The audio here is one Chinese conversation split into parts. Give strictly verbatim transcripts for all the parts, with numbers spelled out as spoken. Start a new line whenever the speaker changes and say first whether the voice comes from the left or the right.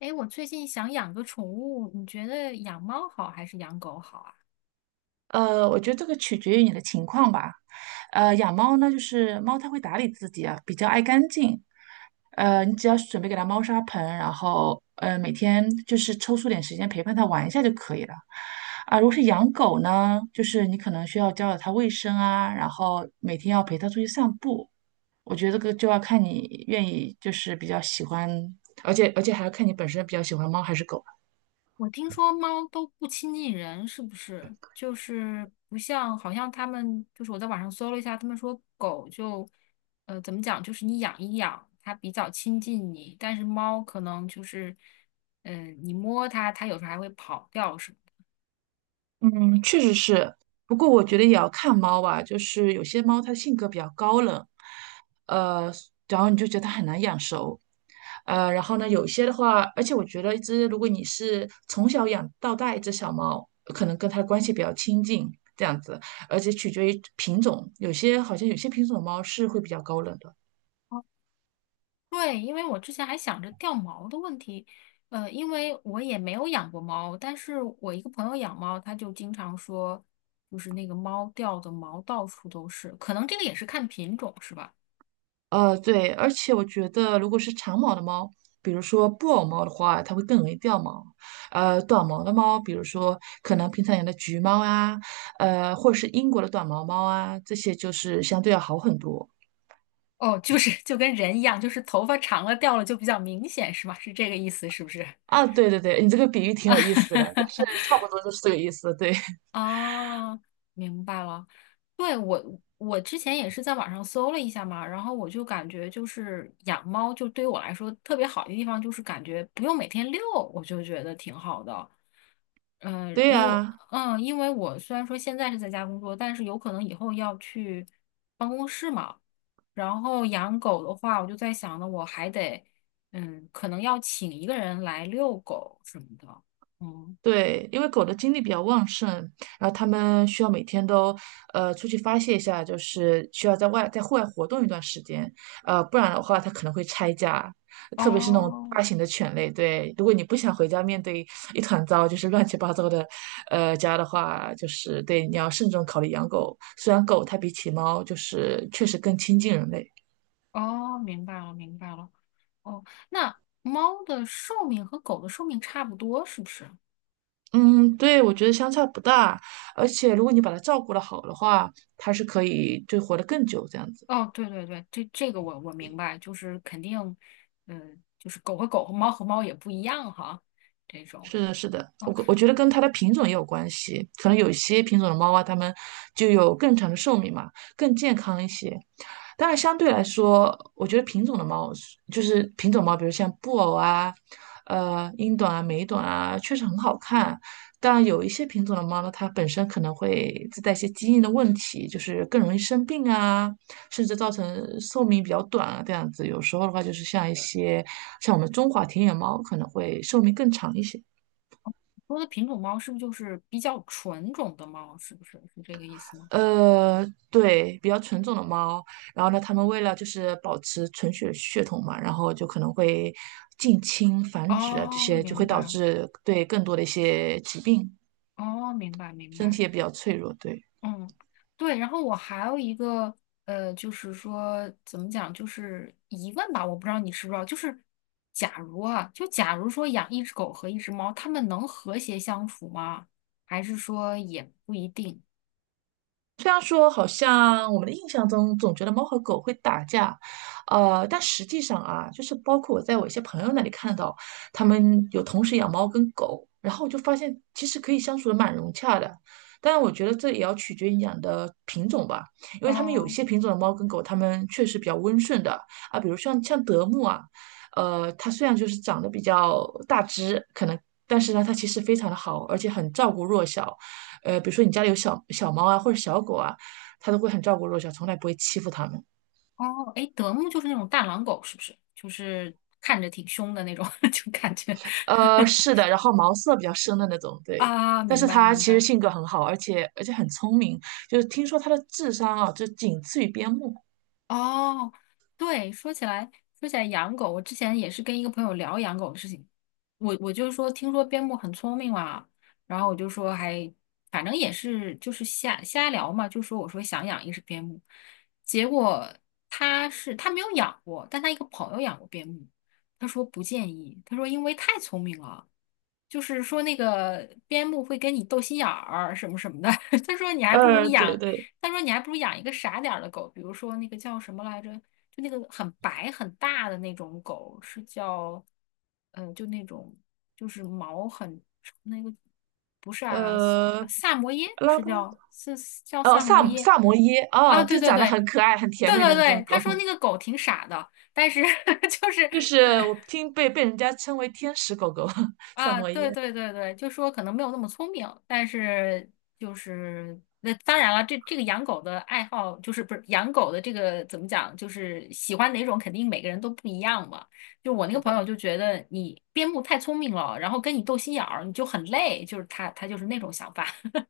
left: 哎，我最近想养个宠物，你觉得养猫好还是养狗好啊？
right: 呃，我觉得这个取决于你的情况吧。呃，养猫呢，就是猫它会打理自己啊，比较爱干净。呃，你只要准备给它猫砂盆，然后呃每天就是抽出点时间陪伴它玩一下就可以了。啊，如果是养狗呢，就是你可能需要教导它卫生啊，然后每天要陪它出去散步。我觉得这个就要看你愿意，就是比较喜欢，而且而且还要看你本身比较喜欢猫还是狗。
left: 我听说猫都不亲近人，是不是？就是不像，好像他们，就是我在网上搜了一下，他们说狗就，呃，怎么讲，就是你养一养，它比较亲近你，但是猫可能就是，嗯、你摸它，它有时候还会跑掉什么的。
right: 嗯，确实是，不过我觉得也要看猫吧，就是有些猫它性格比较高冷，呃，然后你就觉得它很难养熟，呃，然后呢，有些的话，而且我觉得一只如果你是从小养到大一只小猫，可能跟它的关系比较亲近这样子，而且取决于品种，有些好像有些品种的猫是会比较高冷的。
left: 对，因为我之前还想着掉毛的问题，呃，因为我也没有养过猫，但是我一个朋友养猫，他就经常说，就是那个猫掉的毛到处都是，可能这个也是看品种是吧？
right: 呃，对，而且我觉得，如果是长毛的猫，比如说布偶猫的话，它会更容易掉毛。呃，短毛的猫，比如说可能平常养的橘猫啊，呃，或者是英国的短毛猫啊，这些就是相对要好很多。
left: 哦，就是 就跟人一样，就是头发长了掉了就比较明显是吧？是这个意思是不是？
right: 啊，对对对，你这个比喻挺有意思的，但是 差不多就是这个意思。对，
left: 啊，明白了。对，我，我之前也是在网上搜了一下嘛，然后我就感觉就是养猫，就对于我来说特别好的地方就是感觉不用每天遛，我就觉得挺好的。嗯，呃
right: 对
left: 因为
right: 呀、
left: 嗯，因为我虽然说现在是在家工作，但是有可能以后要去办公室嘛。然后养狗的话，我就在想呢，我还得嗯，可能要请一个人来遛狗什么的。嗯，
right: 对，因为狗的精力比较旺盛，然后它们需要每天都呃出去发泄一下，就是需要在外在户外活动一段时间，呃，不然的话它可能会拆家，特别是那种
left: 哦。
right: 大型的犬类。对，如果你不想回家面对一团糟，就是乱七八糟的呃家的话，就是对你要慎重考虑养狗。虽然狗它比起猫就是确实更亲近人类。
left: 哦，明白了，明白了。哦，那猫的寿命和狗的寿命差不多，是不是？
right: 嗯，对，我觉得相差不大，而且如果你把它照顾得好的话，它是可以就活得更久这样子。
left: 哦，对对对，这这个我我明白，就是肯定，嗯、就是狗和狗和猫和猫也不一样哈，这种。
right: 是的，是的，
left: 哦，
right: 我我觉得跟它的品种也有关系，可能有一些品种的猫啊，它们就有更长的寿命嘛，更健康一些。当然，相对来说，我觉得品种的猫是就是品种猫，比如像布偶啊、呃英短啊、美短啊，确实很好看。但有一些品种的猫呢，它本身可能会自带一些基因的问题，就是更容易生病啊，甚至造成寿命比较短啊，这样子。有时候的话，就是像一些像我们中华田园猫，可能会寿命更长一些。
left: 说的品种猫是不是就是比较纯种的猫？是不是是这个意思吗？
right: 呃，对，比较纯种的猫。然后呢，它们为了就是保持纯血血统嘛，然后就可能会近亲繁殖啊，这
left: 哦，
right: 些就
left: 明
right: 会导
left: 白，
right: 致对更多的一些疾病，
left: 哦，明白，明
right: 身
left: 白。
right: 体也比较脆弱。对。
left: 嗯，对，然后我还有一个呃，就是说怎么讲，就是疑问吧，我不知道你知不知道，就是假如啊，就假如说养一只狗和一只猫，它们能和谐相处吗？还是说也不一定？
right: 虽然说好像我们的印象中总觉得猫和狗会打架，呃，但实际上啊，就是包括我在我一些朋友那里看到，他们有同时养猫跟狗，然后我就发现其实可以相处的蛮融洽的。当然，我觉得这也要取决于你养的品种吧，因为他们有一
left: 哦
right: 些品种的猫跟狗，它们确实比较温顺的啊，比如像像德牧啊，呃，它虽然就是长得比较大只，可能，但是呢，它其实非常的好，而且很照顾弱小。呃，比如说你家里有小小猫啊或者小狗啊，它都会很照顾弱小，从来不会欺负它们。
left: 哦，哎，德牧就是那种大狼狗，是不是？就是看着挺凶的那种，就感觉
right: 呃，是的，然后毛色比较深的那种，对。
left: 啊，
right: 但
left: 明
right: 是
left: 白
right: 它
left: 明
right: 其实
left: 白。
right: 性格很好，而且而且很聪明，就是听说它的智商啊，就仅次于边牧。
left: 哦，对，说起来，说起来养狗，我之前也是跟一个朋友聊养狗的事情，我我就说听说边牧很聪明嘛，然后我就说还反正也是就是瞎瞎聊嘛，就说我说想养一只边牧，结果他是他没有养过，但他一个朋友养过边牧，他说不建议，他说因为太聪明了。就是说那个边牧会跟你斗心眼儿什么什么的。他说你还不如
right: 呃，对
left: 养，
right: 对，
left: 他说你还不如养一个傻点儿的狗，比如说那个叫什么来着，就那个很白很大的那种狗，是叫，呃，就那种就是毛很那个不是阿拉斯，
right: 呃，
left: 呃萨摩耶
right: 拉
left: 是
right: 布拉多，
left: 叫是是叫
right: 哦，
left: 萨
right: 萨
left: 摩
right: 姆
left: 耶
right: 萨摩耶，哦，
left: 啊，对
right: 就
left: 对
right: 长得
left: 对。
right: 很可爱、很甜
left: 对
right: 美的
left: 对
right: 那
left: 对，
right: 种狗，
left: 他说 那个狗挺傻的，但是 就是
right: 就是我 听被被人家称为天使狗狗，萨
left: 啊，
right: 摩
left: 对
right: 耶。
left: 对对对，就说可能没有那么聪明，但是就是那当然了，这这个养狗的爱好就是不是养狗的这个怎么讲，就是喜欢哪种肯定每个人都不一样嘛。就我那
right: 是
left: 个朋
right: 的。
left: 友就觉得你边牧太聪明了，然后跟你斗心眼儿，你就很累，就是他他就是那种想法。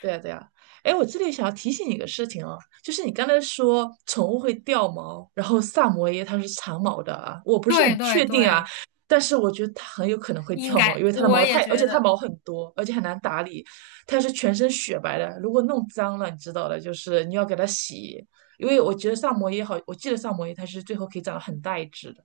right: 对呀，对呀，哎，我这里想要提醒你一个事情哦，就是你刚才说宠物会掉毛，然后萨摩耶它是长毛的啊，我不是
left: 对
right: 很
left: 对
right: 确定啊，
left: 对，
right: 但是我觉得它很有可能会
left: 应
right: 掉毛，
left: 该
right: 因为它的
left: 我
right: 毛
left: 也
right: 太，而
left: 觉
right: 且它
left: 得。
right: 毛很多，而且很难打理，它是全身雪白的，如果弄脏了，你知道的，就是你要给它洗，因为我觉得萨摩耶好，我记得萨摩耶它是最后可以长得很大一只的，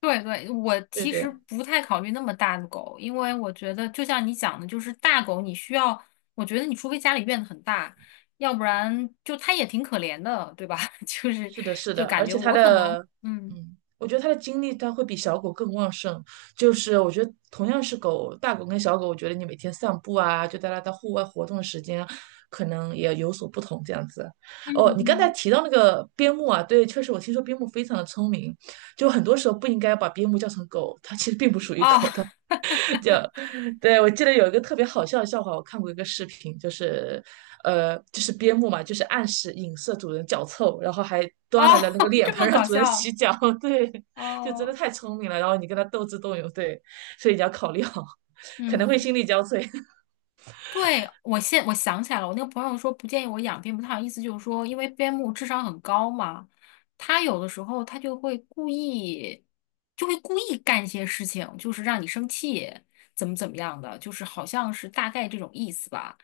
left: 对对，我
right: 对
left: 其
right: 对。
left: 实不太考虑那么大的狗，因为我觉得就像你讲的，就是大狗你需要，我觉得你除非家里院子很大，要不然就它也挺可怜的，对吧？就是
right: 是的，是
left: 就
right: 的，
left: 感
right: 而
left: 觉
right: 且它
left: 我可能，
right: 的，
left: 嗯
right: 嗯，我觉得它的精力它会比小狗更旺盛。就是我觉得同样是狗，大狗跟小狗，我觉得你每天散步啊，就带它到户外活动的时间，可能也有所不同这样子。
left: 嗯
right: 哦，你刚才
left: 嗯，
right: 提到那个边牧啊，对，确实我听说边牧非常的聪明，就很多时候不应该把边牧叫成狗，它其实并不属于
left: 哦
right: 狗，它 就对我记得有一个特别好笑的笑话，我看过一个视频，就是呃，就是边牧嘛，就是暗示影射主人脚臭，然后还
left: 哦，
right: 端来了那个 脸
left: 这
right: 盆
left: 么
right: 让
left: 搞
right: 主人
left: 笑
right: 洗脚，对，就真的
left: 哦，
right: 太聪明了。然后你跟他斗智斗勇，对，所以你要考虑好，可能会
left: 嗯。
right: 心力交瘁。
left: 对，我现我想起来了，我那个朋友说不建议我养边牧，他好像意思就是说，因为边牧智商很高嘛，他有的时候他就会故意，就会故意干一些事情，就是让你生气，怎么怎么样的，就是好像是大概这种意思吧。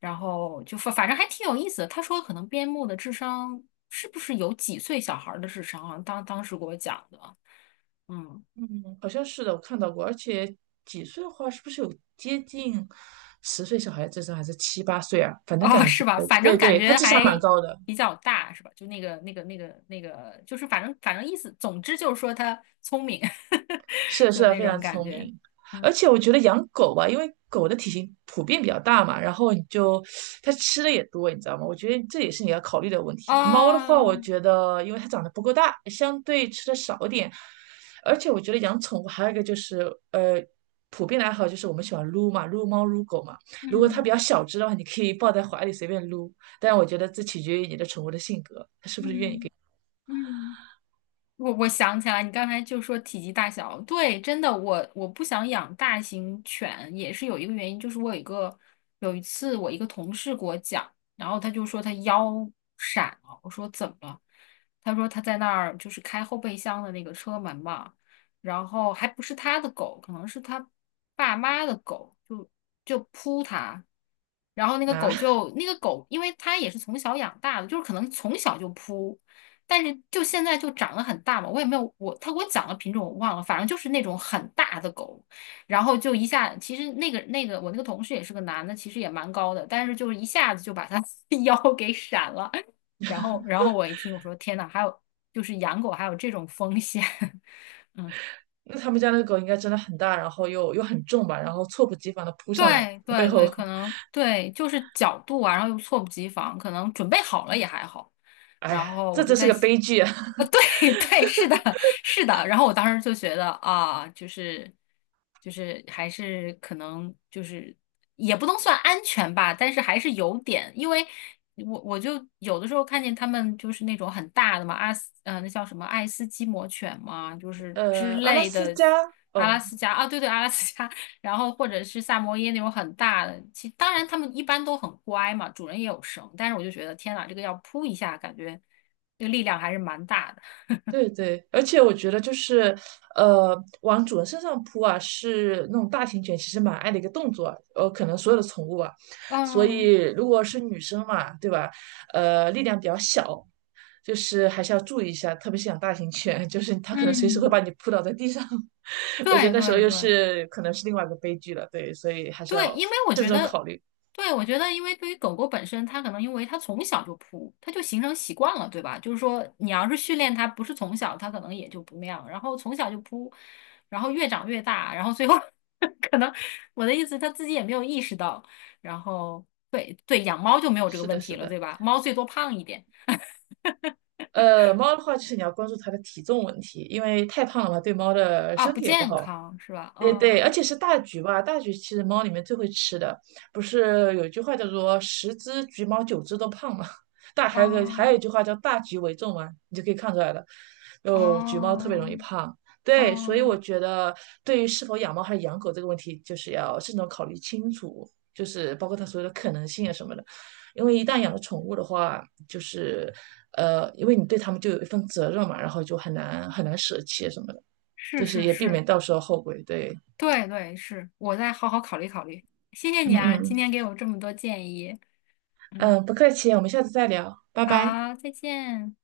left: 然后就反反正还挺有意思的。他说可能边牧的智商是不是有几岁小孩儿的智商啊？当当时给我讲的，嗯。
right: 嗯，好像是的，我看到过，而且几岁的话，是不是有接近十岁小孩的智商，还是七八岁啊？反正
left: 哦，
right: 感
left: 是
right: 觉，
left: 吧？反
right: 对
left: 正感
right: 对，他
left: 觉
right: 智商
left: 还
right: 蛮高的。
left: 比较大，是吧？就那个、那个、那个、那个，就是反正反正意思，总之就是说他聪明，
right: 是 的，是
left: 就
right: 的，
left: 那
right: 非常
left: 种感
right: 聪
left: 觉。
right: 明。而
left: 嗯，
right: 且我觉得养狗吧，因为狗的体型普遍比较大嘛，然后你就它吃的也多，你知道吗？我觉得这也是你要考虑的问题。猫的话，我
left: 哦，
right: 觉得因为它长得不够大，相对吃的少一点。而且我觉得养宠物还有一个就是，呃，普遍的爱好就是我们喜欢撸嘛，撸猫撸狗嘛。如果它
left: 嗯
right: 比较小只的话，你可以抱在怀里随便撸，但我觉得这取决于你的宠物的性格
left: 嗯嗯。嗯我我想起来，你刚才就说体积大小，对，真的，我我不想养大型犬，也是有一个原因，就是我有一个有一次我一个同事给我讲，然后他就说他腰闪了，我说怎么了？他说他在那儿就是开后备箱的那个车门嘛，然后还不是他的狗，可能是他爸妈的狗，就就扑他，然后那个
right: 啊。
left: 狗 就那个狗，因为他也是从小养大的，就是可能从小就扑。但是就现在就长得很大嘛，我也没有我他给我讲的品种我忘了，反正就是那种很大的狗，然后就一下，其实那个那个我那个同事也是个男的，其实也蛮高的，但是就是一下子就把他 腰给闪了，然后然后我一听我说天呐，还有就是养狗还有这种风险，嗯。
right: 那他们家那个狗应该真的很大，然后又又很重吧，然后猝不及防的扑上来，
left: 对
right: 从背
left: 对
right: 后，
left: 对，可能对，就是角度啊，然后又猝不及防，可能准备好了也还好。
right: 哎
left: 然
right: 呀，
left: 后我
right: 这
left: 就
right: 真是
left: 在
right: 个
left: 想，
right: 悲剧啊！
left: 呃，对 对，是的，是的。然后我当时就觉得啊，就是就是还是可能就是也不能算安全吧，但是还是有点，因为我我就有的时候看见他们就是那种很大的嘛，阿斯呃那叫什么爱斯基摩犬嘛，就是之
right: 呃，阿拉
left: 类
right: 斯
left: 的。
right: 加，
left: 阿拉
right: 哦
left: 斯加啊，对对，阿拉斯加，然后或者是萨摩耶那种很大的，其当然他们一般都很乖嘛，主人也有绳，但是我就觉得天呐，这个要扑一下，感觉这个力量还是蛮大的。
right: 对对，而且我觉得就是，呃，往主人身上扑啊，是那种大型犬其实蛮爱的一个动作啊，呃，可能所有的宠物啊，所
left: 嗯
right: 以如果是女生嘛，对吧？呃，力量比较小，就是还是要注意一下，特别是养大型犬，就是它可能随时会
left: 嗯，
right: 把你扑倒在地上，我觉得
left: 对
right: 那时候
left: 对
right: 又
left: 对，
right: 是可能是另外一个悲剧了，对，所以还是
left: 对，
right: 要
left: 因为我
right: 慎
left: 觉
right: 重
left: 得，
right: 考虑。
left: 对，我觉得，因为对于狗狗本身，它可能因为它从小就扑，它就形成习惯了，对吧？就是说，你要是训练它，不是从小，它可能也就不那样，然后从小就扑，然后越长越大，然后最后 可能我的意思，它自己也没有意识到，然后对对，养猫就没有这个
right: 是
left: 问
right: 的，
left: 题
right: 是
left: 了，对
right: 的。
left: 吧？猫最多胖一点
right: 呃，猫的话，就是你要关注它的体重问题，因为太胖了嘛，对猫的
left: 啊，
right: 身
left: 不
right: 体也不
left: 健
right: 好。
left: 康是吧？
right: 对对，而
left: 嗯
right: 且是大橘吧，大橘其实猫里面最会吃的，不是有一句话叫做“十只橘猫，九只都胖”嘛，大还有个还有一
left: 嗯
right: 句话叫“大橘为重”嘛，你就可以看出来了，就橘猫特别容易
left: 嗯
right: 胖。对，所以我
left: 嗯，
right: 觉得对于是否养猫还是养狗这个问题，就是要慎重考虑清楚，就是包括它所有的可能性啊什么的。因为一旦养了宠物的话，就是呃，因为你对它们就有一份责任嘛，然后就很难很难舍弃啊什么的，
left: 是
right: 就是
left: 是
right: 也避免
left: 是。
right: 到时候后悔。对。
left: 对对，是，我再好好考虑考虑。谢谢
right: 嗯
left: 你啊，
right: 嗯
left: 今天给我这么多建议。
right: 嗯，
left: 嗯，
right: 呃不客气，我们下次再聊，拜拜。
left: 好，再见。